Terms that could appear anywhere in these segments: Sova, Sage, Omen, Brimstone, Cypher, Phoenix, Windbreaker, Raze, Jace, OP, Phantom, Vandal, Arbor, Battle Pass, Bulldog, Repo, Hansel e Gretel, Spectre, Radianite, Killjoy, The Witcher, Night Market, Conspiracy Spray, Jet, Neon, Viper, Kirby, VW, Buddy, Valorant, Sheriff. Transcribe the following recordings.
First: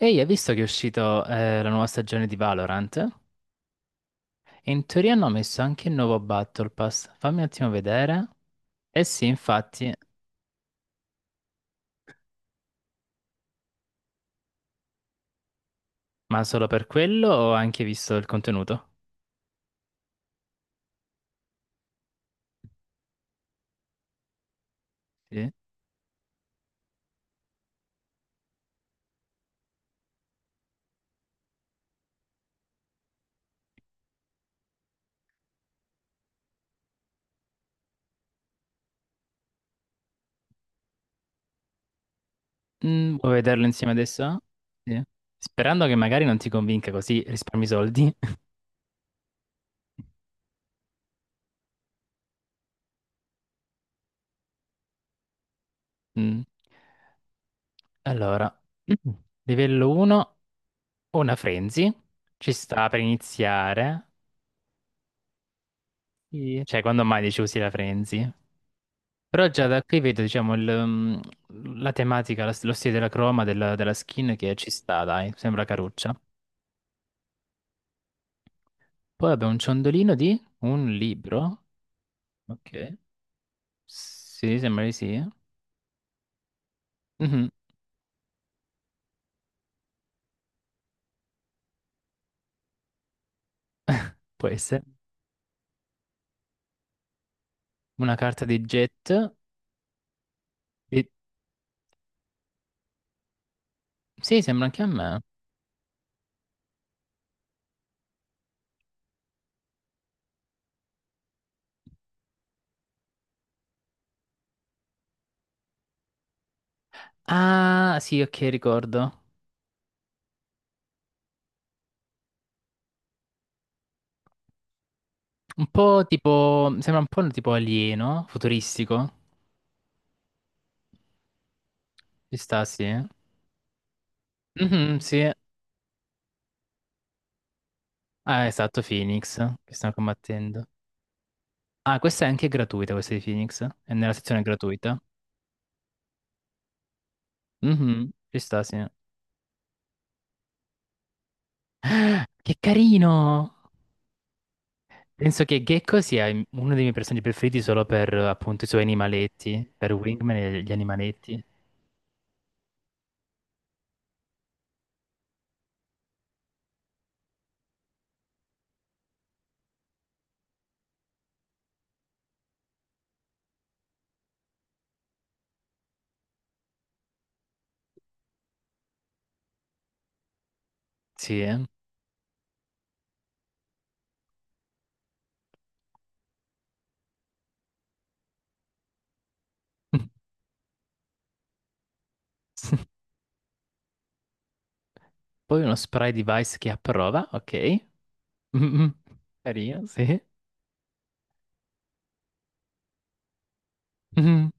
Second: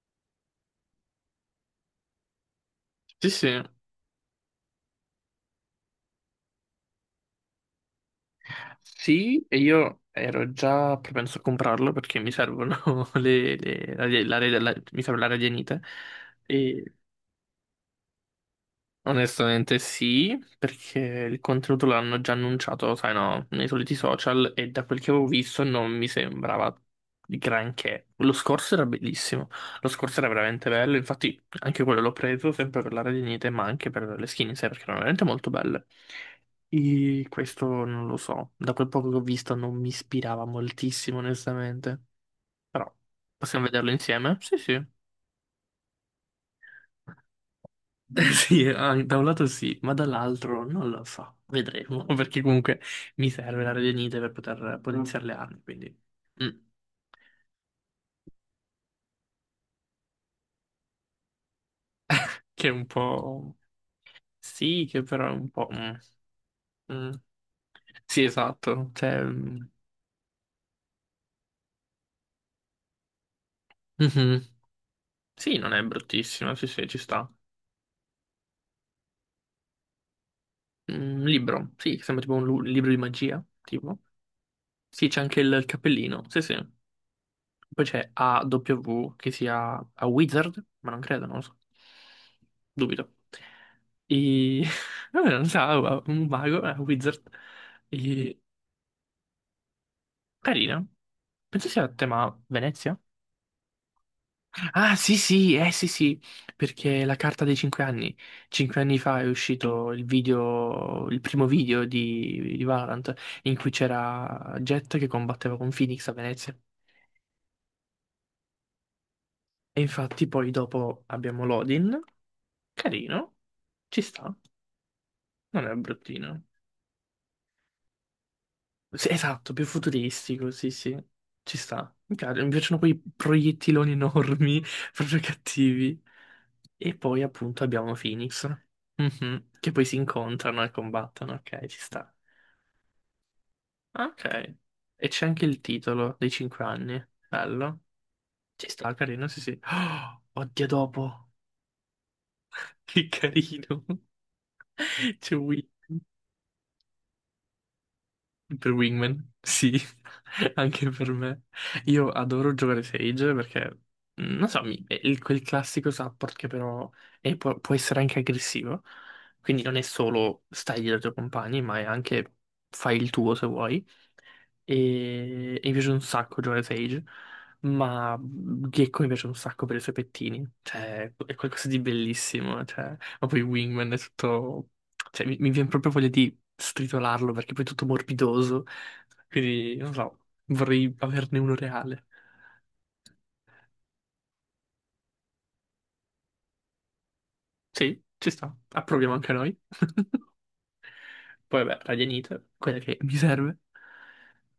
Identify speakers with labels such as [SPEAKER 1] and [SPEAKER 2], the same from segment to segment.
[SPEAKER 1] Ehi, hai visto che è uscito la nuova stagione di Valorant?
[SPEAKER 2] Sì, sì.
[SPEAKER 1] E in teoria hanno messo anche il nuovo Battle Pass. Fammi un attimo vedere. Eh sì,
[SPEAKER 2] Sì, e
[SPEAKER 1] infatti,
[SPEAKER 2] io ero già propenso a comprarlo perché mi servono le, le- mi serve la radianite.
[SPEAKER 1] ma solo per quello ho anche visto il contenuto.
[SPEAKER 2] Onestamente sì, perché il contenuto l'hanno già annunciato, sai no, nei soliti social e da quel che avevo
[SPEAKER 1] Sì.
[SPEAKER 2] visto non mi sembrava di granché. Lo scorso era bellissimo, lo scorso era veramente bello, infatti anche quello l'ho preso sempre per l'area di Nite, ma anche per le skin in sé, perché erano veramente molto belle. E questo non lo so, da quel poco che ho visto non mi ispirava moltissimo, onestamente. Però
[SPEAKER 1] Vuoi vederlo
[SPEAKER 2] possiamo vederlo
[SPEAKER 1] insieme
[SPEAKER 2] insieme?
[SPEAKER 1] adesso?
[SPEAKER 2] Sì, sì.
[SPEAKER 1] Sì. Sperando che magari non ti convinca così risparmi soldi.
[SPEAKER 2] Sì, ah, da un lato sì, ma dall'altro non lo so, vedremo, perché comunque mi serve la radionite per poter potenziare le armi, quindi...
[SPEAKER 1] Mm.
[SPEAKER 2] mm.
[SPEAKER 1] Allora, livello 1, una frenzy. Ci
[SPEAKER 2] Che è un
[SPEAKER 1] sta per
[SPEAKER 2] po'...
[SPEAKER 1] iniziare.
[SPEAKER 2] Sì, che però è un po'...
[SPEAKER 1] Sì. Cioè, quando
[SPEAKER 2] mm.
[SPEAKER 1] mai dici usi la
[SPEAKER 2] Sì,
[SPEAKER 1] frenzy?
[SPEAKER 2] esatto, cioè...
[SPEAKER 1] Però già da qui vedo, diciamo, mm, la tematica, lo stile della croma, della skin
[SPEAKER 2] mhm.
[SPEAKER 1] che ci sta, dai,
[SPEAKER 2] Sì,
[SPEAKER 1] sembra
[SPEAKER 2] non è
[SPEAKER 1] caruccia.
[SPEAKER 2] bruttissima, sì, sì, ci sta.
[SPEAKER 1] Poi abbiamo un ciondolino di un
[SPEAKER 2] Mm, un
[SPEAKER 1] libro.
[SPEAKER 2] libro, sì, sembra tipo un libro di
[SPEAKER 1] Ok.
[SPEAKER 2] magia, tipo.
[SPEAKER 1] Sì, sembra di
[SPEAKER 2] Sì, c'è
[SPEAKER 1] sì.
[SPEAKER 2] anche il cappellino, sì, sì.
[SPEAKER 1] Mhm,
[SPEAKER 2] Poi c'è AW che sia a Wizard, ma non credo, non lo so. Dubito.
[SPEAKER 1] può
[SPEAKER 2] E...
[SPEAKER 1] essere.
[SPEAKER 2] Vabbè, non so, un mago, a Wizard.
[SPEAKER 1] Una
[SPEAKER 2] E...
[SPEAKER 1] carta di jet.
[SPEAKER 2] Carina.
[SPEAKER 1] E-
[SPEAKER 2] Penso sia a tema Venezia.
[SPEAKER 1] Sì, sembra anche a
[SPEAKER 2] Ah, sì,
[SPEAKER 1] me.
[SPEAKER 2] sì, sì, sì, perché la carta dei cinque anni. Cinque anni fa è uscito il video, il primo video di Valorant, in cui c'era Jet che combatteva con Phoenix a Venezia.
[SPEAKER 1] Ah, sì, ok, ricordo.
[SPEAKER 2] E infatti poi dopo abbiamo Lodin. Carino, ci sta, non
[SPEAKER 1] Un
[SPEAKER 2] è
[SPEAKER 1] po'
[SPEAKER 2] bruttino.
[SPEAKER 1] tipo, sembra un po' tipo alieno,
[SPEAKER 2] Sì,
[SPEAKER 1] futuristico.
[SPEAKER 2] esatto, più futuristico, sì, sì, ci sta.
[SPEAKER 1] Ci
[SPEAKER 2] Mi
[SPEAKER 1] sta,
[SPEAKER 2] piacciono
[SPEAKER 1] sì.
[SPEAKER 2] quei proiettiloni enormi,
[SPEAKER 1] Mhm,
[SPEAKER 2] proprio
[SPEAKER 1] sì.
[SPEAKER 2] cattivi. E poi appunto abbiamo
[SPEAKER 1] Ah,
[SPEAKER 2] Phoenix,
[SPEAKER 1] esatto,
[SPEAKER 2] mhm,
[SPEAKER 1] Phoenix,
[SPEAKER 2] che
[SPEAKER 1] che
[SPEAKER 2] poi
[SPEAKER 1] stanno
[SPEAKER 2] si incontrano
[SPEAKER 1] combattendo.
[SPEAKER 2] e combattono, ok, ci
[SPEAKER 1] Ah,
[SPEAKER 2] sta.
[SPEAKER 1] questa è anche gratuita, questa di Phoenix. È nella sezione
[SPEAKER 2] Ok,
[SPEAKER 1] gratuita.
[SPEAKER 2] e c'è anche il titolo dei 5 anni, bello.
[SPEAKER 1] Mhm, ci sta,
[SPEAKER 2] Ci
[SPEAKER 1] sì.
[SPEAKER 2] sta, carino, sì, sì. Oh, oddio, dopo,
[SPEAKER 1] Ah, che
[SPEAKER 2] che
[SPEAKER 1] carino!
[SPEAKER 2] carino. C'è
[SPEAKER 1] Penso che
[SPEAKER 2] Will.
[SPEAKER 1] Gecko sia uno dei miei personaggi preferiti solo per appunto i
[SPEAKER 2] Per
[SPEAKER 1] suoi
[SPEAKER 2] Wingman,
[SPEAKER 1] animaletti,
[SPEAKER 2] sì,
[SPEAKER 1] per Wingman e gli
[SPEAKER 2] anche per me.
[SPEAKER 1] animaletti.
[SPEAKER 2] Io adoro giocare Sage perché, non so, è quel classico support che però può, può essere anche aggressivo. Quindi non è solo stai dietro ai tuoi compagni, ma è anche fai il tuo se vuoi e mi piace un sacco Joe Sage, ma Gecko mi piace un sacco per i suoi pettini, cioè è
[SPEAKER 1] Sì, eh.
[SPEAKER 2] qualcosa di bellissimo, cioè, ma poi Wingman è tutto, cioè mi viene proprio voglia di stritolarlo perché poi è tutto morbidoso, quindi non so, vorrei averne uno reale.
[SPEAKER 1] Poi uno spray device che approva, ok.
[SPEAKER 2] Sì, ci sta,
[SPEAKER 1] Mhm,
[SPEAKER 2] approviamo anche noi.
[SPEAKER 1] carino, sì.
[SPEAKER 2] Poi vabbè, Radianite, quella che mi serve.
[SPEAKER 1] Mhm.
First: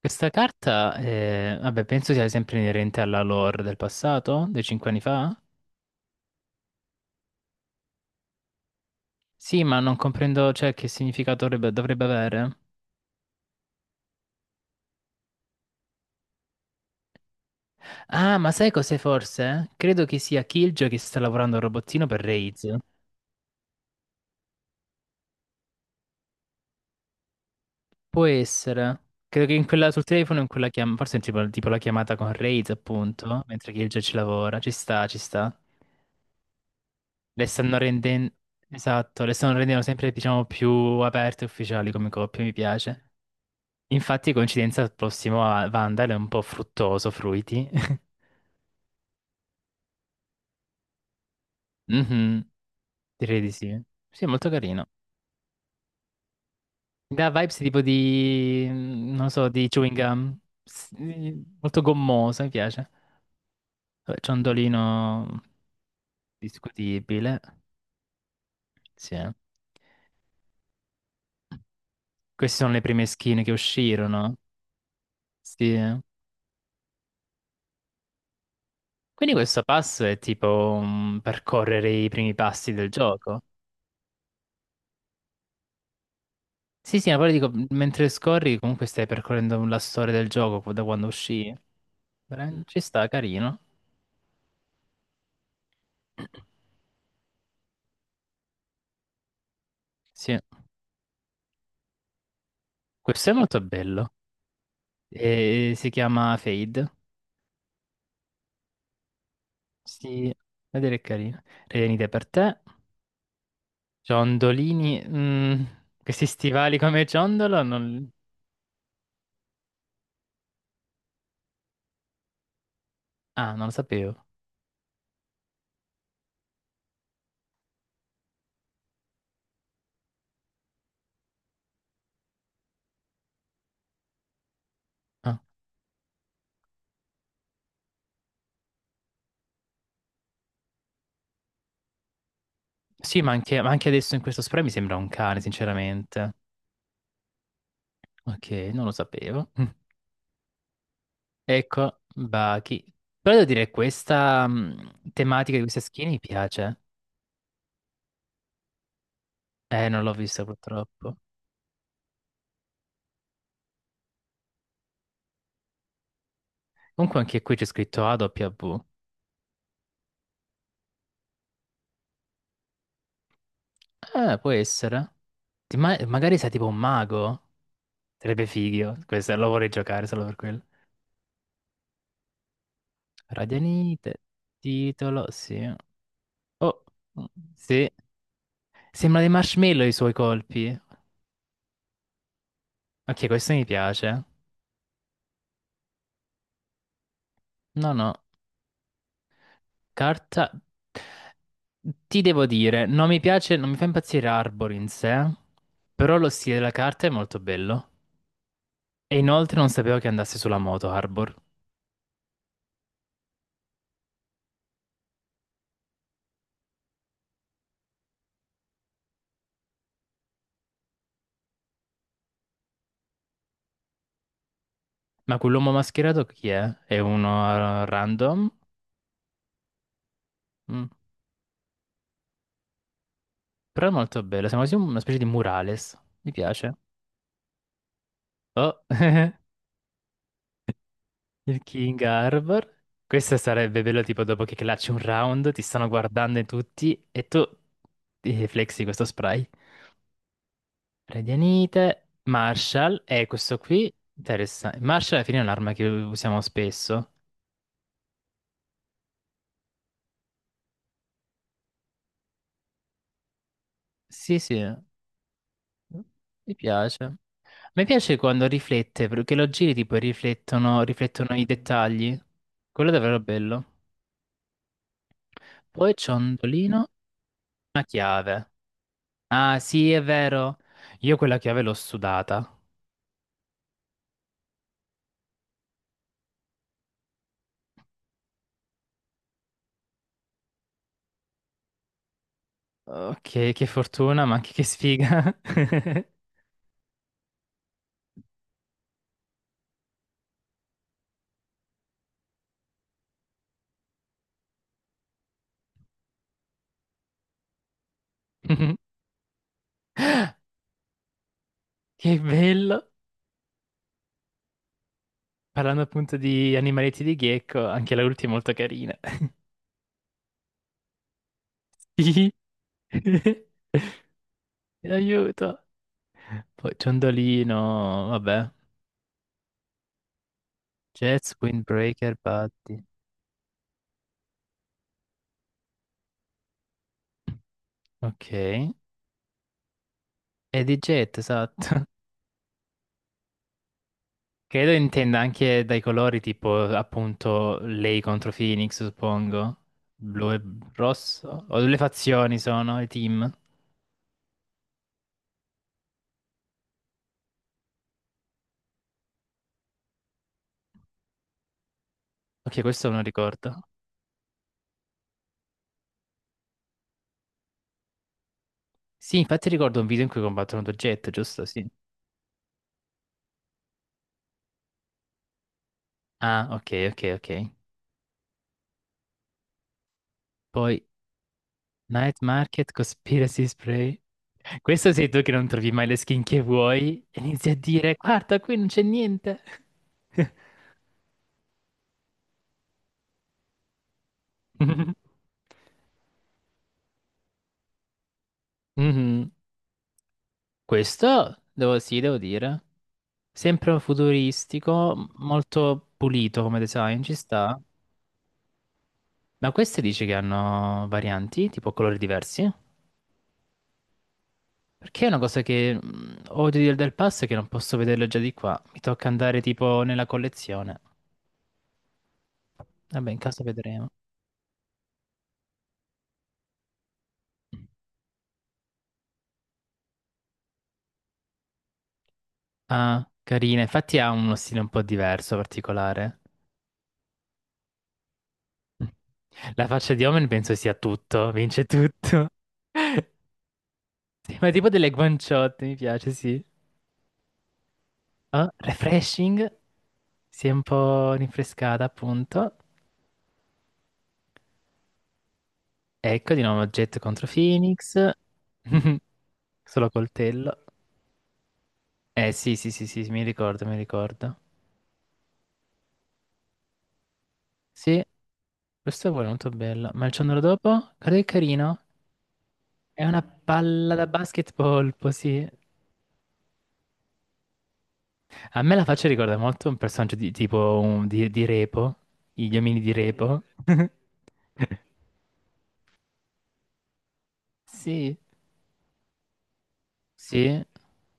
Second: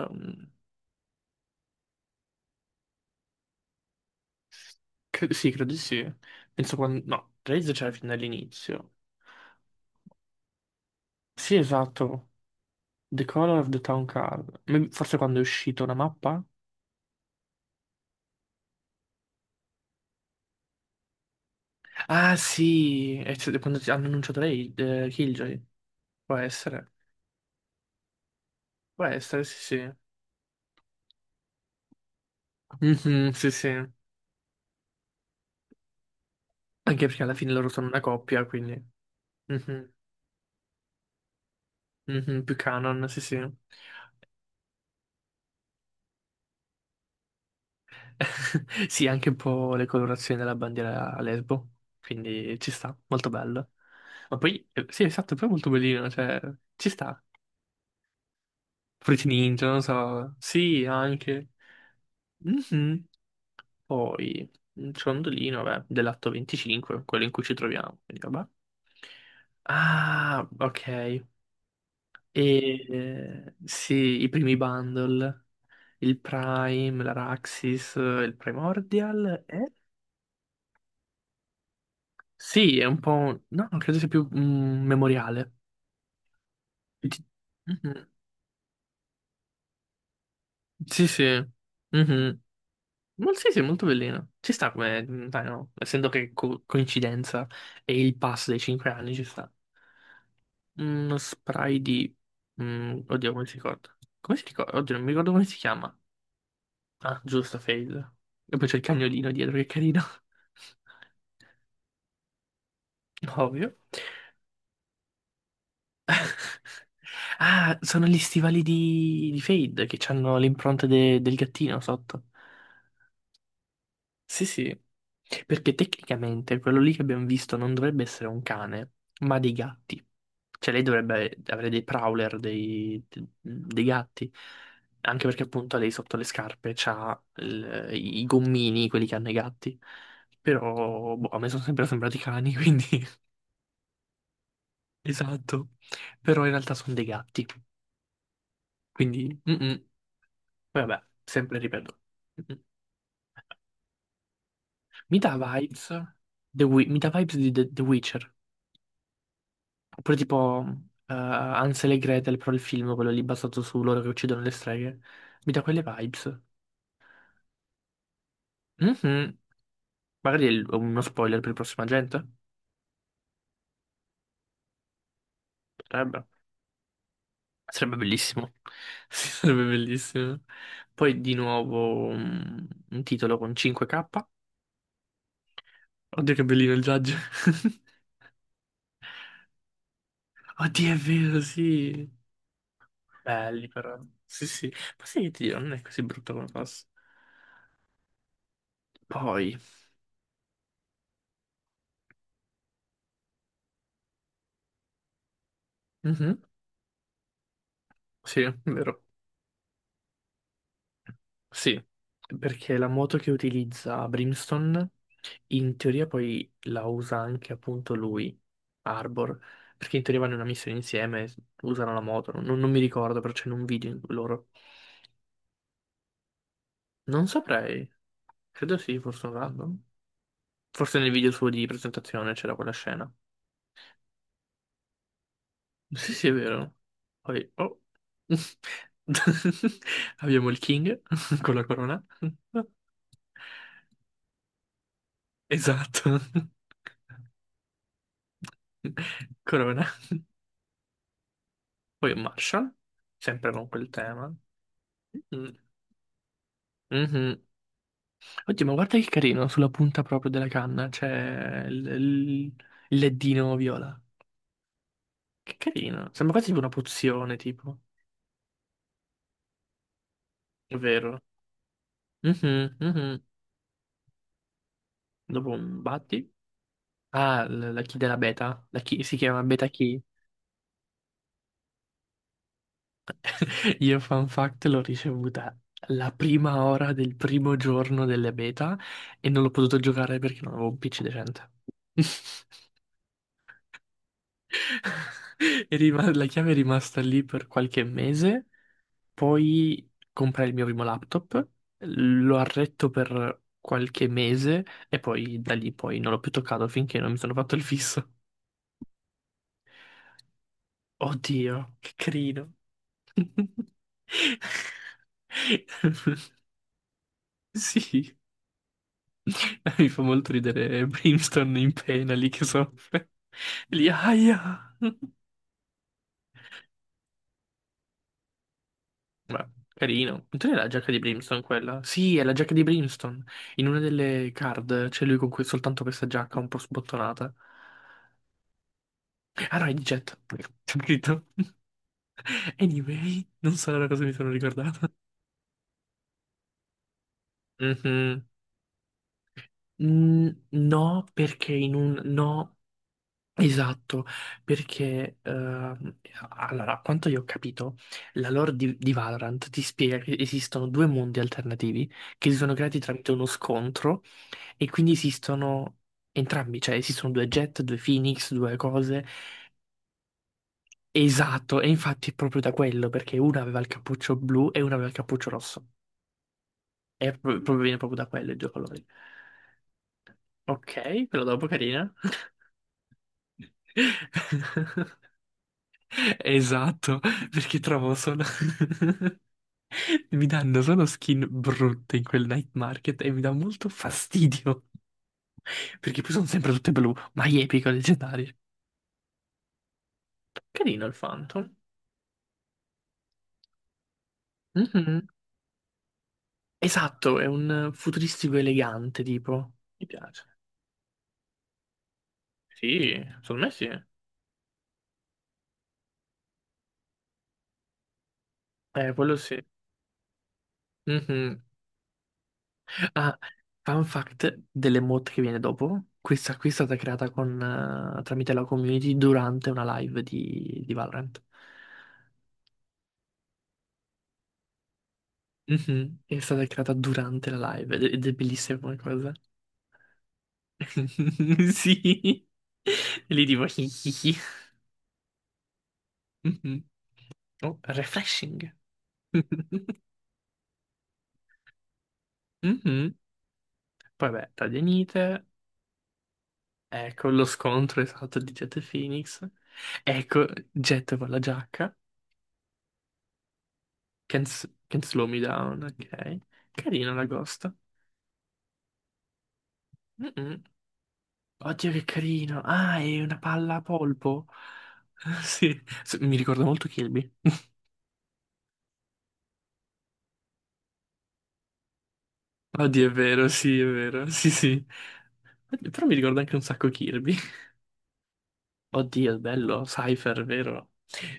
[SPEAKER 1] Questa carta, vabbè, penso sia sempre inerente alla lore del passato, dei cinque anni fa.
[SPEAKER 2] sì, credo di sì. Penso quando... No, Raze c'era fin dall'inizio.
[SPEAKER 1] Sì, ma non comprendo, cioè, che significato
[SPEAKER 2] Sì,
[SPEAKER 1] dovrebbe,
[SPEAKER 2] esatto.
[SPEAKER 1] avere.
[SPEAKER 2] The Color of the Town Card. Forse quando è uscita una mappa?
[SPEAKER 1] Ah, ma sai cos'è forse? Credo che sia Killjoy che sta lavorando al robottino per
[SPEAKER 2] Ah
[SPEAKER 1] Raze.
[SPEAKER 2] sì, è stato quando hanno annunciato lei, Killjoy. Può essere.
[SPEAKER 1] Può essere.
[SPEAKER 2] Può essere,
[SPEAKER 1] Credo che
[SPEAKER 2] sì
[SPEAKER 1] in quella,
[SPEAKER 2] sì.
[SPEAKER 1] sul telefono, in quella forse è tipo la chiamata con Raze,
[SPEAKER 2] Mhm,
[SPEAKER 1] appunto,
[SPEAKER 2] sì sì.
[SPEAKER 1] mentre
[SPEAKER 2] Anche
[SPEAKER 1] Killjoy ci lavora. Ci sta, ci sta.
[SPEAKER 2] perché alla
[SPEAKER 1] Le
[SPEAKER 2] fine loro
[SPEAKER 1] stanno
[SPEAKER 2] sono una
[SPEAKER 1] rendendo...
[SPEAKER 2] coppia, quindi...
[SPEAKER 1] Esatto, le stanno rendendo
[SPEAKER 2] Mhm,
[SPEAKER 1] sempre, diciamo, più aperte e ufficiali come
[SPEAKER 2] mhm,
[SPEAKER 1] coppia, mi
[SPEAKER 2] più canon,
[SPEAKER 1] piace.
[SPEAKER 2] sì sì.
[SPEAKER 1] Infatti, coincidenza, il prossimo a Vandal è un po' fruttoso, fruiti.
[SPEAKER 2] Sì, anche un po' le colorazioni della bandiera a lesbo.
[SPEAKER 1] Mhm,
[SPEAKER 2] Quindi ci sta, molto
[SPEAKER 1] direi di
[SPEAKER 2] bello.
[SPEAKER 1] sì. Sì, è
[SPEAKER 2] Ma
[SPEAKER 1] molto
[SPEAKER 2] poi,
[SPEAKER 1] carino.
[SPEAKER 2] sì, esatto, poi è molto bellino, cioè, ci
[SPEAKER 1] Mi
[SPEAKER 2] sta.
[SPEAKER 1] dà vibes tipo di,
[SPEAKER 2] Fruity
[SPEAKER 1] non so,
[SPEAKER 2] Ninja,
[SPEAKER 1] di
[SPEAKER 2] non
[SPEAKER 1] chewing
[SPEAKER 2] so.
[SPEAKER 1] gum.
[SPEAKER 2] Sì, anche.
[SPEAKER 1] Molto gommoso, mi piace.
[SPEAKER 2] Mhm.
[SPEAKER 1] Vabbè,
[SPEAKER 2] Poi un
[SPEAKER 1] ciondolino
[SPEAKER 2] ciondolino, vabbè, dell'atto 25, quello in
[SPEAKER 1] discutibile.
[SPEAKER 2] cui ci troviamo. Quindi, vabbè.
[SPEAKER 1] Sì, eh.
[SPEAKER 2] Ah, ok. E
[SPEAKER 1] Queste sono le prime skin che
[SPEAKER 2] sì, i
[SPEAKER 1] uscirono.
[SPEAKER 2] primi bundle,
[SPEAKER 1] Sì, eh.
[SPEAKER 2] il Prime, l'Araxis, il
[SPEAKER 1] Quindi
[SPEAKER 2] Primordial
[SPEAKER 1] questo
[SPEAKER 2] e...
[SPEAKER 1] passo è tipo percorrere i primi passi
[SPEAKER 2] Sì, è
[SPEAKER 1] del
[SPEAKER 2] un po'...
[SPEAKER 1] gioco.
[SPEAKER 2] no, non credo sia più un memoriale.
[SPEAKER 1] Sì, sì, ma
[SPEAKER 2] Ti-
[SPEAKER 1] poi dico,
[SPEAKER 2] Mhm.
[SPEAKER 1] mentre scorri comunque stai percorrendo la storia del gioco da
[SPEAKER 2] Sì,
[SPEAKER 1] quando
[SPEAKER 2] sì.
[SPEAKER 1] uscì.
[SPEAKER 2] Mhm.
[SPEAKER 1] Ci sta,
[SPEAKER 2] Ma sì,
[SPEAKER 1] carino.
[SPEAKER 2] sì, è molto bellino. Ci sta come... Dai, no? Essendo che coincidenza e il pass dei 5 anni ci sta.
[SPEAKER 1] Sì.
[SPEAKER 2] Uno spray di...
[SPEAKER 1] Questo
[SPEAKER 2] oddio,
[SPEAKER 1] è
[SPEAKER 2] come si
[SPEAKER 1] molto
[SPEAKER 2] ricorda?
[SPEAKER 1] bello.
[SPEAKER 2] Come si ricorda? Oddio, non mi ricordo come si
[SPEAKER 1] E si
[SPEAKER 2] chiama.
[SPEAKER 1] chiama Fade.
[SPEAKER 2] Ah, giusto, Fade. E poi c'è il cagnolino dietro, che carino.
[SPEAKER 1] Sì, vedere è carino. Renite per te.
[SPEAKER 2] Ovvio.
[SPEAKER 1] Ciondolini. Questi stivali come ciondolo?
[SPEAKER 2] Ah, sono gli stivali di Fade che hanno l'impronta del gattino sotto.
[SPEAKER 1] Ah, non lo sapevo.
[SPEAKER 2] Sì, sì, perché tecnicamente quello lì che abbiamo visto non dovrebbe essere un cane, ma dei gatti. Cioè lei dovrebbe avere dei prowler, dei gatti, anche
[SPEAKER 1] Ah.
[SPEAKER 2] perché appunto lei sotto le scarpe c'ha i gommini, quelli che hanno i gatti. Però, boh, a me sono sempre sembrati cani, quindi...
[SPEAKER 1] Sì, ma anche, ma anche adesso in questo spray mi sembra un cane,
[SPEAKER 2] Esatto.
[SPEAKER 1] sinceramente.
[SPEAKER 2] Però in realtà sono dei gatti,
[SPEAKER 1] Ok, non lo
[SPEAKER 2] quindi...
[SPEAKER 1] sapevo.
[SPEAKER 2] mm,
[SPEAKER 1] Mm.
[SPEAKER 2] mm. Vabbè, sempre ripeto.
[SPEAKER 1] Ecco,
[SPEAKER 2] Mm, mm.
[SPEAKER 1] Baki. Però devo dire, questa
[SPEAKER 2] Mi dà
[SPEAKER 1] tematica di queste
[SPEAKER 2] vibes...
[SPEAKER 1] skin mi piace.
[SPEAKER 2] Mi dà vibes di The Witcher.
[SPEAKER 1] Non l'ho
[SPEAKER 2] Oppure
[SPEAKER 1] vista
[SPEAKER 2] tipo
[SPEAKER 1] purtroppo.
[SPEAKER 2] Hansel e Gretel, però il film, quello lì basato su loro che uccidono le streghe. Mi dà quelle vibes.
[SPEAKER 1] Comunque anche qui c'è scritto AW.
[SPEAKER 2] Mhm. Magari è uno spoiler per il prossimo agente?
[SPEAKER 1] Può essere. Ti
[SPEAKER 2] Potrebbe.
[SPEAKER 1] magari sei tipo un mago?
[SPEAKER 2] Sarebbe
[SPEAKER 1] Sarebbe
[SPEAKER 2] bellissimo.
[SPEAKER 1] figo,
[SPEAKER 2] Sì,
[SPEAKER 1] questo lo
[SPEAKER 2] sarebbe
[SPEAKER 1] vorrei giocare solo per
[SPEAKER 2] bellissimo.
[SPEAKER 1] quello.
[SPEAKER 2] Poi di nuovo un titolo con 5K.
[SPEAKER 1] Radianite, titolo, sì.
[SPEAKER 2] Oddio che bellino il
[SPEAKER 1] Oh,
[SPEAKER 2] judge.
[SPEAKER 1] sì. Sembra dei marshmallow i suoi colpi.
[SPEAKER 2] Oddio è vero, sì.
[SPEAKER 1] Ok, questo mi
[SPEAKER 2] Belli però.
[SPEAKER 1] piace.
[SPEAKER 2] Sì, sì. Ma sai che ti dirò, non è così brutto come passa.
[SPEAKER 1] No, no.
[SPEAKER 2] Poi.
[SPEAKER 1] Carta... Ti devo dire, non mi piace, non mi fa impazzire Arbor in sé, però lo
[SPEAKER 2] Mhm.
[SPEAKER 1] stile della carta è molto bello.
[SPEAKER 2] Sì, è vero.
[SPEAKER 1] E inoltre non sapevo che andasse sulla moto Arbor.
[SPEAKER 2] Sì, perché la moto che utilizza Brimstone in teoria poi la usa anche appunto lui, Arbor, perché in teoria vanno in una missione insieme, usano la moto, non mi ricordo, però c'è in un video loro.
[SPEAKER 1] Ma quell'uomo mascherato chi è? È
[SPEAKER 2] Non
[SPEAKER 1] uno
[SPEAKER 2] saprei,
[SPEAKER 1] random?
[SPEAKER 2] credo sì, forse un random.
[SPEAKER 1] Mm.
[SPEAKER 2] Forse nel video suo di presentazione c'era quella scena.
[SPEAKER 1] Però è molto bello, sembra quasi una specie di murales.
[SPEAKER 2] Sì, sì, è
[SPEAKER 1] Mi
[SPEAKER 2] vero.
[SPEAKER 1] piace.
[SPEAKER 2] Poi, oh.
[SPEAKER 1] Oh,
[SPEAKER 2] Abbiamo il King con
[SPEAKER 1] il
[SPEAKER 2] la
[SPEAKER 1] King
[SPEAKER 2] corona.
[SPEAKER 1] Armor. Questo sarebbe bello tipo dopo che clasci un round, ti stanno
[SPEAKER 2] Esatto.
[SPEAKER 1] guardando in tutti e tu ti flexi questo spray.
[SPEAKER 2] Corona.
[SPEAKER 1] Radianite,
[SPEAKER 2] Poi un Marshall,
[SPEAKER 1] Marshall e
[SPEAKER 2] sempre
[SPEAKER 1] questo
[SPEAKER 2] con quel
[SPEAKER 1] qui,
[SPEAKER 2] tema.
[SPEAKER 1] interessante. Marshall alla fine è
[SPEAKER 2] Mm.
[SPEAKER 1] un'arma che usiamo spesso.
[SPEAKER 2] Mhm. Oddio, ma guarda che carino, sulla punta proprio della canna c'è il leddino viola.
[SPEAKER 1] Sì, sì,
[SPEAKER 2] Che carino, sembra quasi
[SPEAKER 1] mi
[SPEAKER 2] tipo una
[SPEAKER 1] piace.
[SPEAKER 2] pozione, tipo.
[SPEAKER 1] Mi piace quando riflette, perché lo giri tipo e
[SPEAKER 2] È
[SPEAKER 1] riflettono,
[SPEAKER 2] vero.
[SPEAKER 1] riflettono i dettagli.
[SPEAKER 2] Mhm,
[SPEAKER 1] Quello è davvero
[SPEAKER 2] mhm.
[SPEAKER 1] bello.
[SPEAKER 2] Dopo un
[SPEAKER 1] Poi
[SPEAKER 2] batti.
[SPEAKER 1] ciondolino,
[SPEAKER 2] Ah, la
[SPEAKER 1] una
[SPEAKER 2] key della
[SPEAKER 1] chiave.
[SPEAKER 2] beta. La key si chiama
[SPEAKER 1] Ah,
[SPEAKER 2] beta
[SPEAKER 1] sì,
[SPEAKER 2] key.
[SPEAKER 1] è vero. Io quella chiave l'ho sudata.
[SPEAKER 2] Io, fun fact, l'ho ricevuta la prima ora del primo giorno delle beta e non l'ho potuto giocare perché non avevo un PC decente.
[SPEAKER 1] Ok, che fortuna, ma anche che sfiga.
[SPEAKER 2] È la chiave è rimasta lì per qualche mese, poi comprai il mio primo laptop, lo arretto per qualche mese e poi da lì poi non l'ho più toccato finché non mi sono fatto il fisso.
[SPEAKER 1] Mhm.
[SPEAKER 2] Oddio, che
[SPEAKER 1] Che
[SPEAKER 2] carino.
[SPEAKER 1] bello. Parlando appunto di animaletti di Gecko, anche la
[SPEAKER 2] Sì,
[SPEAKER 1] ultima è molto carina.
[SPEAKER 2] mi fa molto ridere Brimstone in pena lì
[SPEAKER 1] Sì.
[SPEAKER 2] che soffre. Lì, aia.
[SPEAKER 1] Aiuto. Poi ciondolino, vabbè.
[SPEAKER 2] Beh, carino. Non era la giacca di
[SPEAKER 1] Jets,
[SPEAKER 2] Brimstone quella?
[SPEAKER 1] Windbreaker,
[SPEAKER 2] Sì, è la giacca di
[SPEAKER 1] Buddy.
[SPEAKER 2] Brimstone. In una delle card c'è lui con soltanto questa giacca un po' sbottonata.
[SPEAKER 1] Ok. E
[SPEAKER 2] Ah no, è di Jet.
[SPEAKER 1] di
[SPEAKER 2] C'è
[SPEAKER 1] Jet,
[SPEAKER 2] scritto.
[SPEAKER 1] esatto.
[SPEAKER 2] Anyway, non so da cosa mi sono
[SPEAKER 1] Credo
[SPEAKER 2] ricordato.
[SPEAKER 1] intenda anche dai colori, tipo appunto lei
[SPEAKER 2] Mhm.
[SPEAKER 1] contro Phoenix, suppongo.
[SPEAKER 2] Mm,
[SPEAKER 1] Blu e
[SPEAKER 2] no,
[SPEAKER 1] rosso.
[SPEAKER 2] perché
[SPEAKER 1] O
[SPEAKER 2] in
[SPEAKER 1] le
[SPEAKER 2] un...
[SPEAKER 1] fazioni
[SPEAKER 2] No,
[SPEAKER 1] sono, i team.
[SPEAKER 2] esatto, perché... allora, a quanto io ho capito, la lore di Valorant ti spiega che esistono due mondi alternativi che si sono
[SPEAKER 1] Ok,
[SPEAKER 2] creati
[SPEAKER 1] questo non
[SPEAKER 2] tramite uno
[SPEAKER 1] ricordo.
[SPEAKER 2] scontro. E quindi esistono entrambi, cioè esistono due Jet, due Phoenix, due cose.
[SPEAKER 1] Sì, infatti ricordo un video in cui combattono due jet, giusto?
[SPEAKER 2] Esatto, e
[SPEAKER 1] Sì.
[SPEAKER 2] infatti è proprio da quello, perché una aveva il cappuccio blu e una aveva il cappuccio rosso.
[SPEAKER 1] Ah, ok, ok,
[SPEAKER 2] E
[SPEAKER 1] ok.
[SPEAKER 2] proprio, viene proprio da quello i due colori.
[SPEAKER 1] Poi
[SPEAKER 2] Ok, però dopo carina.
[SPEAKER 1] Night Market, Conspiracy Spray. Questo sei tu che non trovi mai le skin che
[SPEAKER 2] Esatto,
[SPEAKER 1] vuoi e inizi a
[SPEAKER 2] perché trovo
[SPEAKER 1] dire,
[SPEAKER 2] solo...
[SPEAKER 1] guarda, qui non c'è niente.
[SPEAKER 2] mi danno solo skin brutte in quel night market e mi dà molto fastidio. Perché poi sono sempre tutte blu, ma epico, leggendarie.
[SPEAKER 1] Mhm.
[SPEAKER 2] Carino il
[SPEAKER 1] Questo
[SPEAKER 2] Phantom.
[SPEAKER 1] devo, sì, devo dire. Sempre futuristico,
[SPEAKER 2] Mhm.
[SPEAKER 1] molto pulito come design, ci
[SPEAKER 2] Esatto, è
[SPEAKER 1] sta.
[SPEAKER 2] un futuristico elegante,
[SPEAKER 1] Ma
[SPEAKER 2] tipo.
[SPEAKER 1] queste
[SPEAKER 2] Mi
[SPEAKER 1] dici che
[SPEAKER 2] piace.
[SPEAKER 1] hanno varianti, tipo colori diversi?
[SPEAKER 2] Sì, secondo me sì.
[SPEAKER 1] Perché è una cosa che odio del pass è che non posso vederlo già di qua. Mi tocca
[SPEAKER 2] Quello
[SPEAKER 1] andare
[SPEAKER 2] sì.
[SPEAKER 1] tipo nella collezione.
[SPEAKER 2] Mhm.
[SPEAKER 1] Vabbè,
[SPEAKER 2] Ah,
[SPEAKER 1] in caso
[SPEAKER 2] fun
[SPEAKER 1] vedremo.
[SPEAKER 2] fact dell'emote che viene dopo. Questa qui è stata creata con, tramite la community durante una live di Valorant.
[SPEAKER 1] Ah, carina. Infatti ha uno stile un po' diverso,
[SPEAKER 2] Mhm. È
[SPEAKER 1] particolare.
[SPEAKER 2] stata creata durante la live ed è bellissima come cosa.
[SPEAKER 1] La faccia di Omen penso sia tutto, vince
[SPEAKER 2] Sì.
[SPEAKER 1] tutto.
[SPEAKER 2] E lì tipo...
[SPEAKER 1] Sì, ma tipo delle guanciotte, mi piace, sì.
[SPEAKER 2] Mhm. Oh,
[SPEAKER 1] Ah,
[SPEAKER 2] refreshing.
[SPEAKER 1] refreshing, si è un po' rinfrescata appunto.
[SPEAKER 2] Mhm. Poi vabbè, tadianite.
[SPEAKER 1] Ecco di nuovo oggetto
[SPEAKER 2] Ecco lo
[SPEAKER 1] contro
[SPEAKER 2] scontro
[SPEAKER 1] Phoenix.
[SPEAKER 2] esatto di Jet e Phoenix.
[SPEAKER 1] Solo
[SPEAKER 2] Ecco
[SPEAKER 1] coltello.
[SPEAKER 2] Jet con la giacca.
[SPEAKER 1] Eh sì, sì, sì, sì, sì, mi ricordo, mi
[SPEAKER 2] Can't,
[SPEAKER 1] ricordo.
[SPEAKER 2] can't slow me down, ok. Carino l'agosto.
[SPEAKER 1] Sì, questo è pure molto bello. Ma il ciondolo
[SPEAKER 2] Mm-mm.
[SPEAKER 1] dopo? Guarda che
[SPEAKER 2] Oddio
[SPEAKER 1] carino.
[SPEAKER 2] che carino. Ah, è
[SPEAKER 1] È
[SPEAKER 2] una
[SPEAKER 1] una
[SPEAKER 2] palla a
[SPEAKER 1] palla da
[SPEAKER 2] polpo.
[SPEAKER 1] basketball, sì.
[SPEAKER 2] Sì, mi ricorda molto Kirby.
[SPEAKER 1] A me la faccia ricorda molto un personaggio di tipo di, Repo, gli omini
[SPEAKER 2] Oddio,
[SPEAKER 1] di Repo.
[SPEAKER 2] è vero. Sì, sì. Oddio, però mi ricorda anche un sacco Kirby.
[SPEAKER 1] Sì,
[SPEAKER 2] Oddio, bello, Cypher,
[SPEAKER 1] sì.
[SPEAKER 2] vero?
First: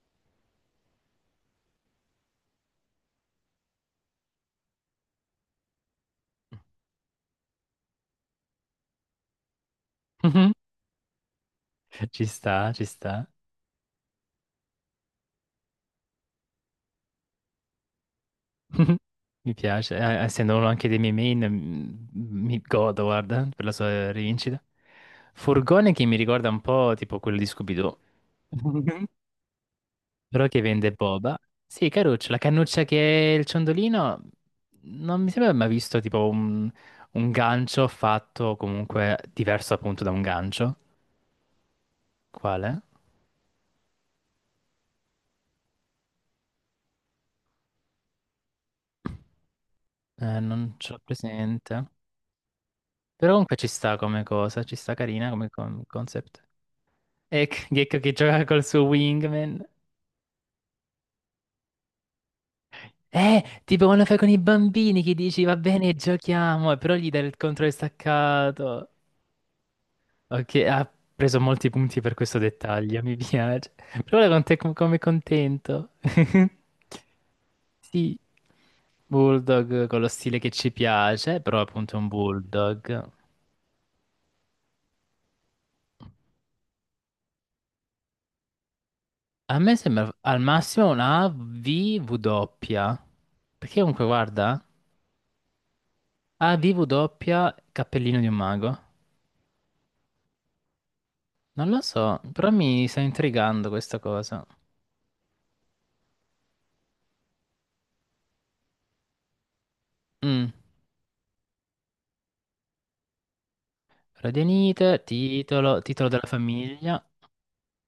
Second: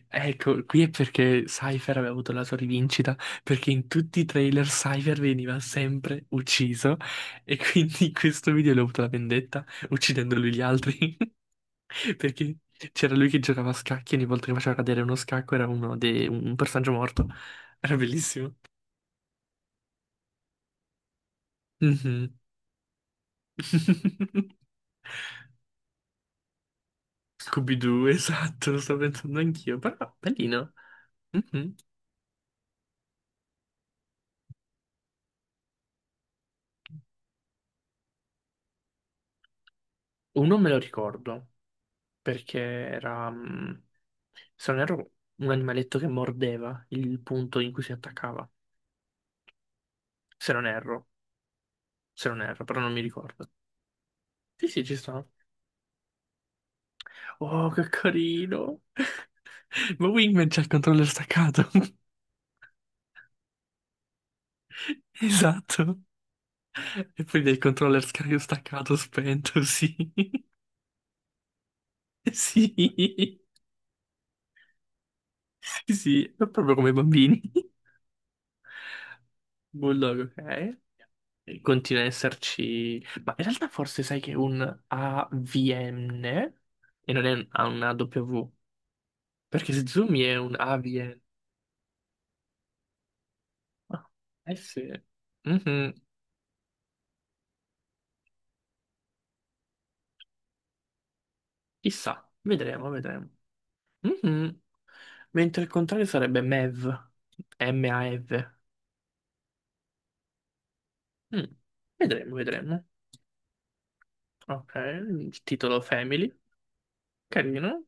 [SPEAKER 2] Ecco, qui è perché Cypher aveva avuto la sua rivincita, perché in tutti i trailer Cypher veniva sempre ucciso e quindi in questo video lui ha avuto la vendetta uccidendo
[SPEAKER 1] Mhm.
[SPEAKER 2] lui gli altri,
[SPEAKER 1] Ci
[SPEAKER 2] perché
[SPEAKER 1] sta, ci
[SPEAKER 2] c'era
[SPEAKER 1] sta.
[SPEAKER 2] lui che giocava a scacchi e ogni volta che faceva cadere uno scacco era uno un personaggio morto. Era bellissimo.
[SPEAKER 1] Mi piace, essendo uno anche dei miei main,
[SPEAKER 2] Mhm.
[SPEAKER 1] mi godo, guarda, per la sua rivincita. Furgone che mi ricorda un po' tipo quello di Scooby-Doo,
[SPEAKER 2] Scooby-Doo, esatto, lo sto pensando anch'io, però
[SPEAKER 1] però che
[SPEAKER 2] bellino.
[SPEAKER 1] vende boba.
[SPEAKER 2] Mhm.
[SPEAKER 1] Sì, caruccio, la cannuccia che è il ciondolino, non mi sembra mai visto tipo un gancio fatto comunque diverso appunto da un
[SPEAKER 2] Uno me lo
[SPEAKER 1] gancio.
[SPEAKER 2] ricordo. Perché
[SPEAKER 1] Quale?
[SPEAKER 2] era, se non erro, un animaletto che mordeva il punto in cui si attaccava. Se non
[SPEAKER 1] Non ce
[SPEAKER 2] erro,
[SPEAKER 1] l'ho presente.
[SPEAKER 2] però non mi
[SPEAKER 1] Però
[SPEAKER 2] ricordo.
[SPEAKER 1] comunque ci sta come cosa,
[SPEAKER 2] Sì,
[SPEAKER 1] ci
[SPEAKER 2] sì,
[SPEAKER 1] sta
[SPEAKER 2] ci sta.
[SPEAKER 1] carina come concept. Ecco,
[SPEAKER 2] Oh, che
[SPEAKER 1] Gecko che gioca col
[SPEAKER 2] carino!
[SPEAKER 1] suo wingman.
[SPEAKER 2] Ma Wingman c'ha il controller staccato.
[SPEAKER 1] Tipo quando fai con i bambini che dici va bene,
[SPEAKER 2] Esatto.
[SPEAKER 1] giochiamo, e però gli
[SPEAKER 2] E
[SPEAKER 1] dai il
[SPEAKER 2] poi del
[SPEAKER 1] controllo
[SPEAKER 2] controller
[SPEAKER 1] staccato.
[SPEAKER 2] staccato, spento, sì.
[SPEAKER 1] Ok, ha preso molti punti per questo dettaglio, mi
[SPEAKER 2] Sì,
[SPEAKER 1] piace. Però ora con te come contento.
[SPEAKER 2] sì, è proprio come i bambini.
[SPEAKER 1] Sì, Bulldog con lo
[SPEAKER 2] Bulldog,
[SPEAKER 1] stile che ci
[SPEAKER 2] ok.
[SPEAKER 1] piace, però appunto è
[SPEAKER 2] Continua ad
[SPEAKER 1] un
[SPEAKER 2] esserci,
[SPEAKER 1] Bulldog.
[SPEAKER 2] ma in realtà forse sai che è un AVN e non è ha una W,
[SPEAKER 1] A
[SPEAKER 2] perché
[SPEAKER 1] me
[SPEAKER 2] se
[SPEAKER 1] sembra
[SPEAKER 2] zoomi è
[SPEAKER 1] al
[SPEAKER 2] un
[SPEAKER 1] massimo
[SPEAKER 2] AVN.
[SPEAKER 1] una VW. Perché
[SPEAKER 2] Ah,
[SPEAKER 1] comunque
[SPEAKER 2] eh
[SPEAKER 1] guarda.
[SPEAKER 2] sì, mhm.
[SPEAKER 1] Ah, DV doppia, cappellino di un mago. Non lo so,
[SPEAKER 2] Chissà,
[SPEAKER 1] però mi
[SPEAKER 2] vedremo,
[SPEAKER 1] sta
[SPEAKER 2] vedremo.
[SPEAKER 1] intrigando questa cosa.
[SPEAKER 2] Mhm. Mentre il contrario sarebbe MEV, M-A-V.
[SPEAKER 1] Mm.
[SPEAKER 2] Mm. Vedremo, vedremo. Ok,
[SPEAKER 1] Radianite,
[SPEAKER 2] il titolo
[SPEAKER 1] titolo, titolo della
[SPEAKER 2] Family,
[SPEAKER 1] famiglia,
[SPEAKER 2] carino.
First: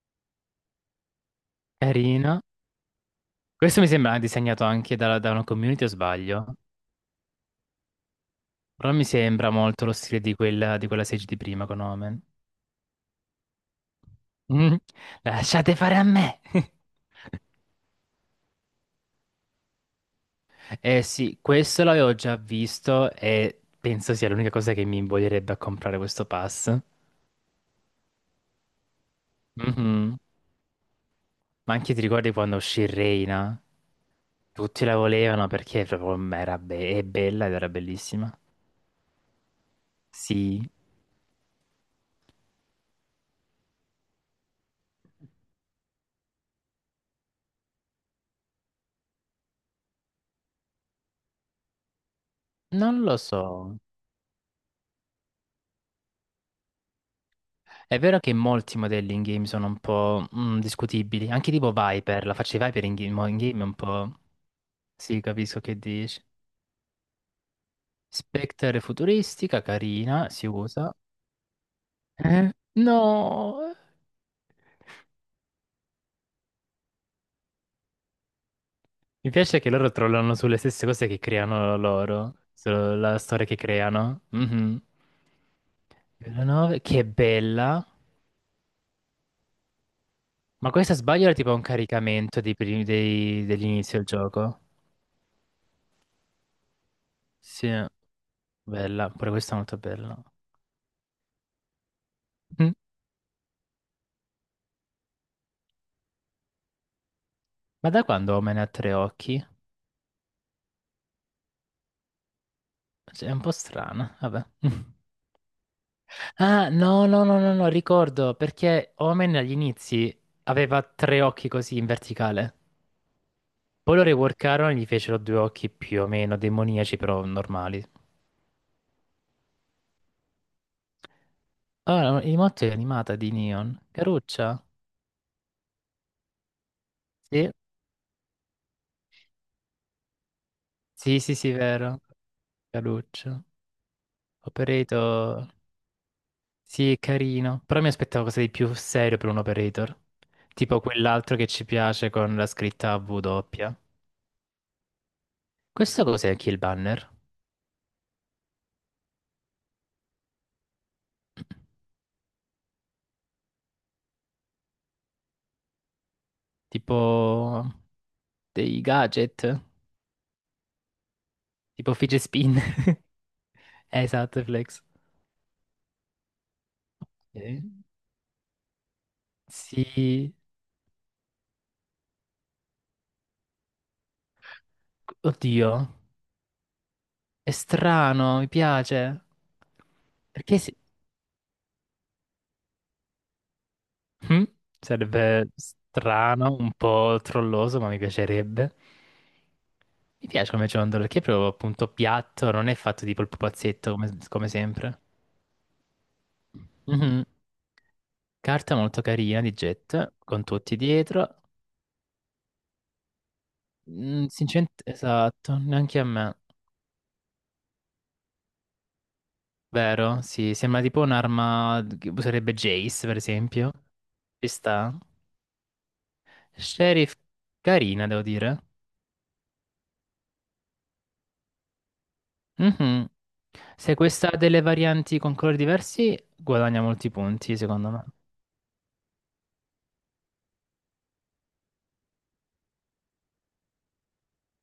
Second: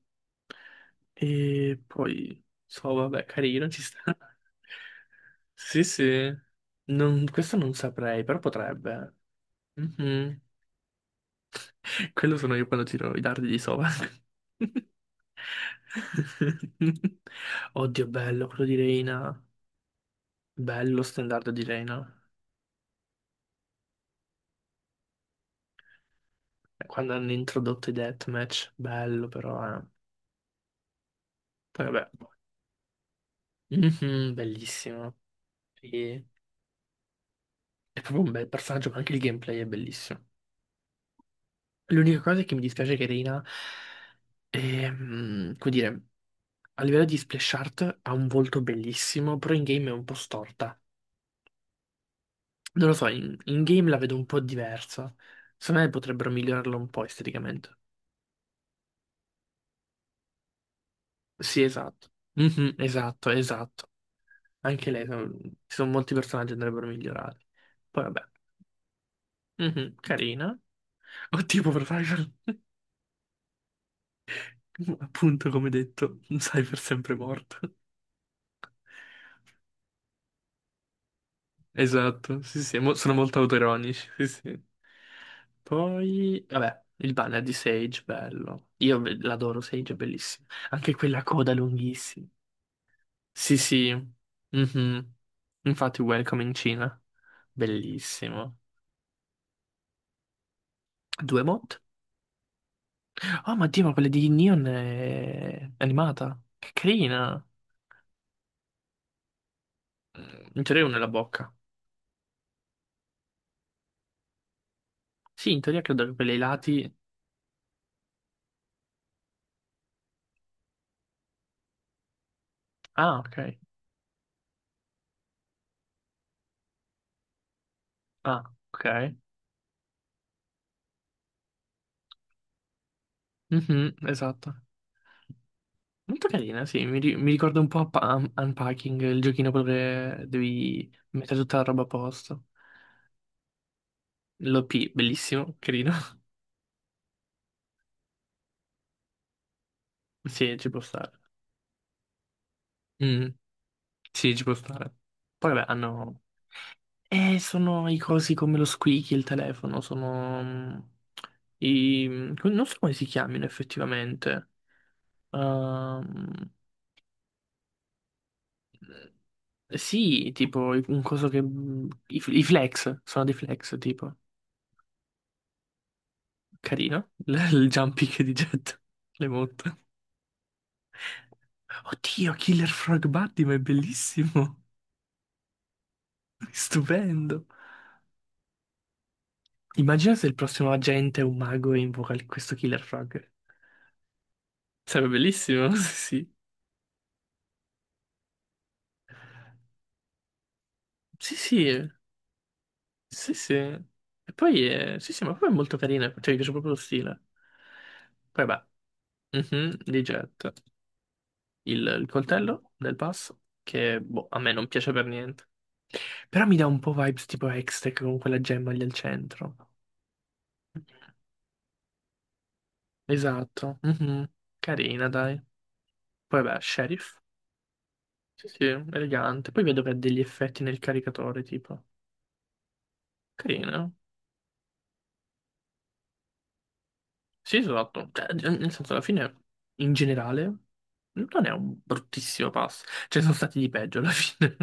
[SPEAKER 2] E
[SPEAKER 1] carina.
[SPEAKER 2] poi, so, vabbè, carino,
[SPEAKER 1] Questo
[SPEAKER 2] ci
[SPEAKER 1] mi
[SPEAKER 2] sta.
[SPEAKER 1] sembra disegnato anche da, una
[SPEAKER 2] Sì,
[SPEAKER 1] community o
[SPEAKER 2] sì.
[SPEAKER 1] sbaglio?
[SPEAKER 2] Questo non saprei, però
[SPEAKER 1] Però mi
[SPEAKER 2] potrebbe.
[SPEAKER 1] sembra molto lo stile di
[SPEAKER 2] Mhm.
[SPEAKER 1] quella, di quella Sage di prima con Omen.
[SPEAKER 2] Quello sono io quando tiro i dardi di sova.
[SPEAKER 1] Mm. Lasciate fare a me!
[SPEAKER 2] Oddio, bello quello di Reina. Bello
[SPEAKER 1] Eh sì,
[SPEAKER 2] standard di
[SPEAKER 1] questo l'avevo
[SPEAKER 2] Reina.
[SPEAKER 1] già visto e penso sia l'unica cosa che mi invoglierebbe a comprare questo pass.
[SPEAKER 2] Quando hanno introdotto i deathmatch, bello però. Eh.
[SPEAKER 1] Mhm. Ma
[SPEAKER 2] Poi
[SPEAKER 1] anche ti
[SPEAKER 2] vabbè.
[SPEAKER 1] ricordi quando uscì Reina?
[SPEAKER 2] Mhm,
[SPEAKER 1] Tutti la
[SPEAKER 2] bellissimo.
[SPEAKER 1] volevano perché
[SPEAKER 2] Sì.
[SPEAKER 1] proprio era è bella ed era
[SPEAKER 2] È proprio un
[SPEAKER 1] bellissima.
[SPEAKER 2] bel personaggio, ma anche il gameplay è bellissimo.
[SPEAKER 1] Sì,
[SPEAKER 2] L'unica cosa è che mi dispiace che Reina e, come dire, a livello di splash art ha un volto bellissimo, però in game è un po' storta. Non lo
[SPEAKER 1] non
[SPEAKER 2] so,
[SPEAKER 1] lo
[SPEAKER 2] in
[SPEAKER 1] so.
[SPEAKER 2] game la vedo un po' diversa. Secondo me potrebbero migliorarla un po' esteticamente.
[SPEAKER 1] È vero che molti modelli in game sono un po' discutibili, anche
[SPEAKER 2] Sì,
[SPEAKER 1] tipo
[SPEAKER 2] esatto.
[SPEAKER 1] Viper, la faccia di
[SPEAKER 2] Mhm,
[SPEAKER 1] Viper in game, mo
[SPEAKER 2] esatto,
[SPEAKER 1] in game è un
[SPEAKER 2] esatto.
[SPEAKER 1] po'...
[SPEAKER 2] Anche lei,
[SPEAKER 1] Sì,
[SPEAKER 2] ci
[SPEAKER 1] capisco che
[SPEAKER 2] sono molti
[SPEAKER 1] dici.
[SPEAKER 2] personaggi che andrebbero migliorati. Poi vabbè,
[SPEAKER 1] Spectre è futuristica,
[SPEAKER 2] mhm,
[SPEAKER 1] carina, si
[SPEAKER 2] carina.
[SPEAKER 1] usa.
[SPEAKER 2] O tipo per Cyber,
[SPEAKER 1] Eh? No!
[SPEAKER 2] appunto come detto, Cyber sempre morto.
[SPEAKER 1] Mi piace che loro trollano sulle stesse cose che creano loro,
[SPEAKER 2] Esatto, sì, sì, sono
[SPEAKER 1] sulla
[SPEAKER 2] molto
[SPEAKER 1] storia che
[SPEAKER 2] autoironici,
[SPEAKER 1] creano.
[SPEAKER 2] sì, sì.
[SPEAKER 1] Mhm. La
[SPEAKER 2] Poi,
[SPEAKER 1] 9,
[SPEAKER 2] vabbè,
[SPEAKER 1] che
[SPEAKER 2] il banner di
[SPEAKER 1] bella.
[SPEAKER 2] Sage, bello. Io l'adoro, Sage è bellissimo.
[SPEAKER 1] Ma questa
[SPEAKER 2] Anche quella
[SPEAKER 1] sbaglio era
[SPEAKER 2] coda
[SPEAKER 1] tipo un
[SPEAKER 2] lunghissima.
[SPEAKER 1] caricamento dei
[SPEAKER 2] Sì, sì.
[SPEAKER 1] dell'inizio del gioco.
[SPEAKER 2] Mhm. Infatti, Welcome in Cina.
[SPEAKER 1] Sì,
[SPEAKER 2] Bellissimo.
[SPEAKER 1] bella, pure questa è molto bella.
[SPEAKER 2] Due mod?
[SPEAKER 1] Mm.
[SPEAKER 2] Oh, ma Dio, ma quella di Neon è animata. Che carina.
[SPEAKER 1] Ma da quando Omen ha tre occhi?
[SPEAKER 2] Mm, in teoria una nella bocca.
[SPEAKER 1] Cioè, è un po' strana, vabbè.
[SPEAKER 2] Sì, in teoria credo che per i
[SPEAKER 1] Ah,
[SPEAKER 2] lati...
[SPEAKER 1] no, no, no, no, no, ricordo, perché Omen agli inizi aveva tre occhi così in verticale.
[SPEAKER 2] Ah, ok.
[SPEAKER 1] Poi lo reworkarono e gli fecero due occhi più o meno demoniaci, però normali.
[SPEAKER 2] Ah, ok.
[SPEAKER 1] Allora, il motto è animata di Neon.
[SPEAKER 2] Mhm, esatto.
[SPEAKER 1] Caruccia?
[SPEAKER 2] Molto carina, sì, mi
[SPEAKER 1] Sì,
[SPEAKER 2] ricorda un po' Unpacking, il giochino quello che devi
[SPEAKER 1] sì, sì,
[SPEAKER 2] mettere
[SPEAKER 1] sì,
[SPEAKER 2] tutta la roba a
[SPEAKER 1] vero.
[SPEAKER 2] posto.
[SPEAKER 1] Caruccio.
[SPEAKER 2] L'OP,
[SPEAKER 1] Operator.
[SPEAKER 2] bellissimo, carino.
[SPEAKER 1] Sì, è carino. Però mi aspettavo cosa di più serio per un operator.
[SPEAKER 2] Sì, ci può
[SPEAKER 1] Tipo
[SPEAKER 2] stare.
[SPEAKER 1] quell'altro che ci piace con la scritta W
[SPEAKER 2] Mm,
[SPEAKER 1] doppia.
[SPEAKER 2] sì, ci può stare. Poi vabbè,
[SPEAKER 1] Questo
[SPEAKER 2] hanno...
[SPEAKER 1] cos'è anche il banner?
[SPEAKER 2] Sono i cosi come lo squeaky, il telefono, sono... I... non so come si chiamino effettivamente. Ehm,
[SPEAKER 1] Tipo dei gadget?
[SPEAKER 2] Sì, tipo un coso che...
[SPEAKER 1] Tipo
[SPEAKER 2] I,
[SPEAKER 1] fidget
[SPEAKER 2] i
[SPEAKER 1] spin?
[SPEAKER 2] flex, sono dei flex, tipo.
[SPEAKER 1] Esatto, flex.
[SPEAKER 2] Carino.
[SPEAKER 1] Eh?
[SPEAKER 2] Il jumping di Jet. Le monta.
[SPEAKER 1] Sì.
[SPEAKER 2] Oddio, Killer Frog Buddy, ma è bellissimo.
[SPEAKER 1] Oddio.
[SPEAKER 2] Stupendo.
[SPEAKER 1] È strano, mi piace.
[SPEAKER 2] Immagina se il
[SPEAKER 1] Perché
[SPEAKER 2] prossimo
[SPEAKER 1] si-
[SPEAKER 2] agente è un mago e invoca questo Killer Frog.
[SPEAKER 1] Mm?
[SPEAKER 2] Sarebbe
[SPEAKER 1] Sarebbe
[SPEAKER 2] bellissimo, sì, sì.
[SPEAKER 1] strano, un po' trolloso, ma mi piacerebbe. Mi piace come ciondolo, perché è
[SPEAKER 2] Sì,
[SPEAKER 1] proprio
[SPEAKER 2] sì,
[SPEAKER 1] appunto piatto, non è fatto tipo il
[SPEAKER 2] sì, sì.
[SPEAKER 1] pupazzetto come,
[SPEAKER 2] E
[SPEAKER 1] come
[SPEAKER 2] poi,
[SPEAKER 1] sempre.
[SPEAKER 2] sì, sì, ma poi è molto carino, cioè mi piace proprio lo stile.
[SPEAKER 1] Mhm.
[SPEAKER 2] Poi, beh,
[SPEAKER 1] Carta molto carina di
[SPEAKER 2] mhm, di
[SPEAKER 1] Jet, con
[SPEAKER 2] Jet.
[SPEAKER 1] tutti dietro.
[SPEAKER 2] Il coltello del pass, che
[SPEAKER 1] Mm,
[SPEAKER 2] boh, a me non
[SPEAKER 1] sinceramente,
[SPEAKER 2] piace per niente.
[SPEAKER 1] esatto, neanche a me.
[SPEAKER 2] Però mi dà un po' vibes tipo Hextech con quella gemma lì al centro.
[SPEAKER 1] Vero? Sì, sembra tipo un'arma che userebbe Jace, per esempio.
[SPEAKER 2] Esatto. Mhm.
[SPEAKER 1] Ci sta.
[SPEAKER 2] Carina, dai. Poi vabbè,
[SPEAKER 1] Sheriff,
[SPEAKER 2] Sheriff.
[SPEAKER 1] carina, devo
[SPEAKER 2] Sì,
[SPEAKER 1] dire.
[SPEAKER 2] sì, elegante. Poi vedo che ha degli effetti nel caricatore, tipo.
[SPEAKER 1] Mhm.
[SPEAKER 2] Carina.
[SPEAKER 1] Se questa ha delle varianti con colori diversi, guadagna molti
[SPEAKER 2] Sì,
[SPEAKER 1] punti, secondo me.
[SPEAKER 2] esatto. Cioè, nel senso, alla fine, in generale, non è un bruttissimo pass. Ce ne sono stati di peggio alla fine.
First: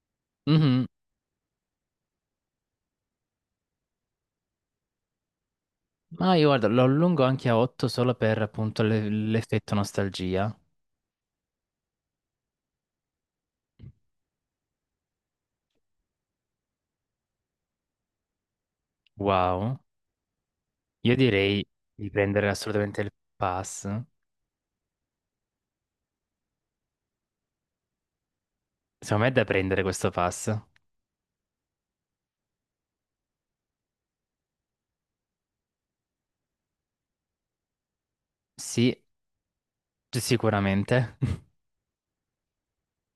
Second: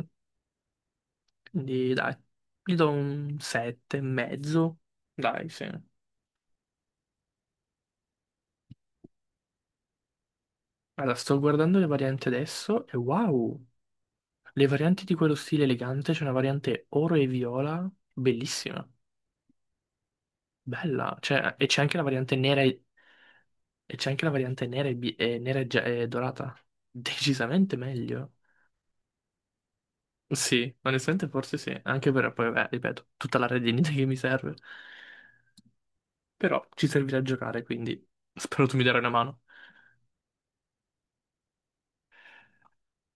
[SPEAKER 1] Mhm.
[SPEAKER 2] Quindi, dai, gli do un 7 e mezzo. Dai, sì.
[SPEAKER 1] Ma io guarda, lo allungo anche a 8 solo per appunto l'effetto nostalgia.
[SPEAKER 2] Allora, sto guardando le varianti adesso e wow, le varianti di quello stile elegante, c'è una variante oro e viola, bellissima,
[SPEAKER 1] Wow.
[SPEAKER 2] bella,
[SPEAKER 1] Io
[SPEAKER 2] cioè,
[SPEAKER 1] direi
[SPEAKER 2] e c'è anche la
[SPEAKER 1] di
[SPEAKER 2] variante
[SPEAKER 1] prendere
[SPEAKER 2] nera e,
[SPEAKER 1] assolutamente il pass.
[SPEAKER 2] e nera e e dorata, decisamente meglio.
[SPEAKER 1] Secondo me è da prendere questo pass.
[SPEAKER 2] Sì, onestamente forse sì, anche per poi, vabbè, ripeto, tutta la redinita che mi serve, però ci servirà a giocare, quindi spero tu mi darai
[SPEAKER 1] Sì,
[SPEAKER 2] una mano.
[SPEAKER 1] sicuramente.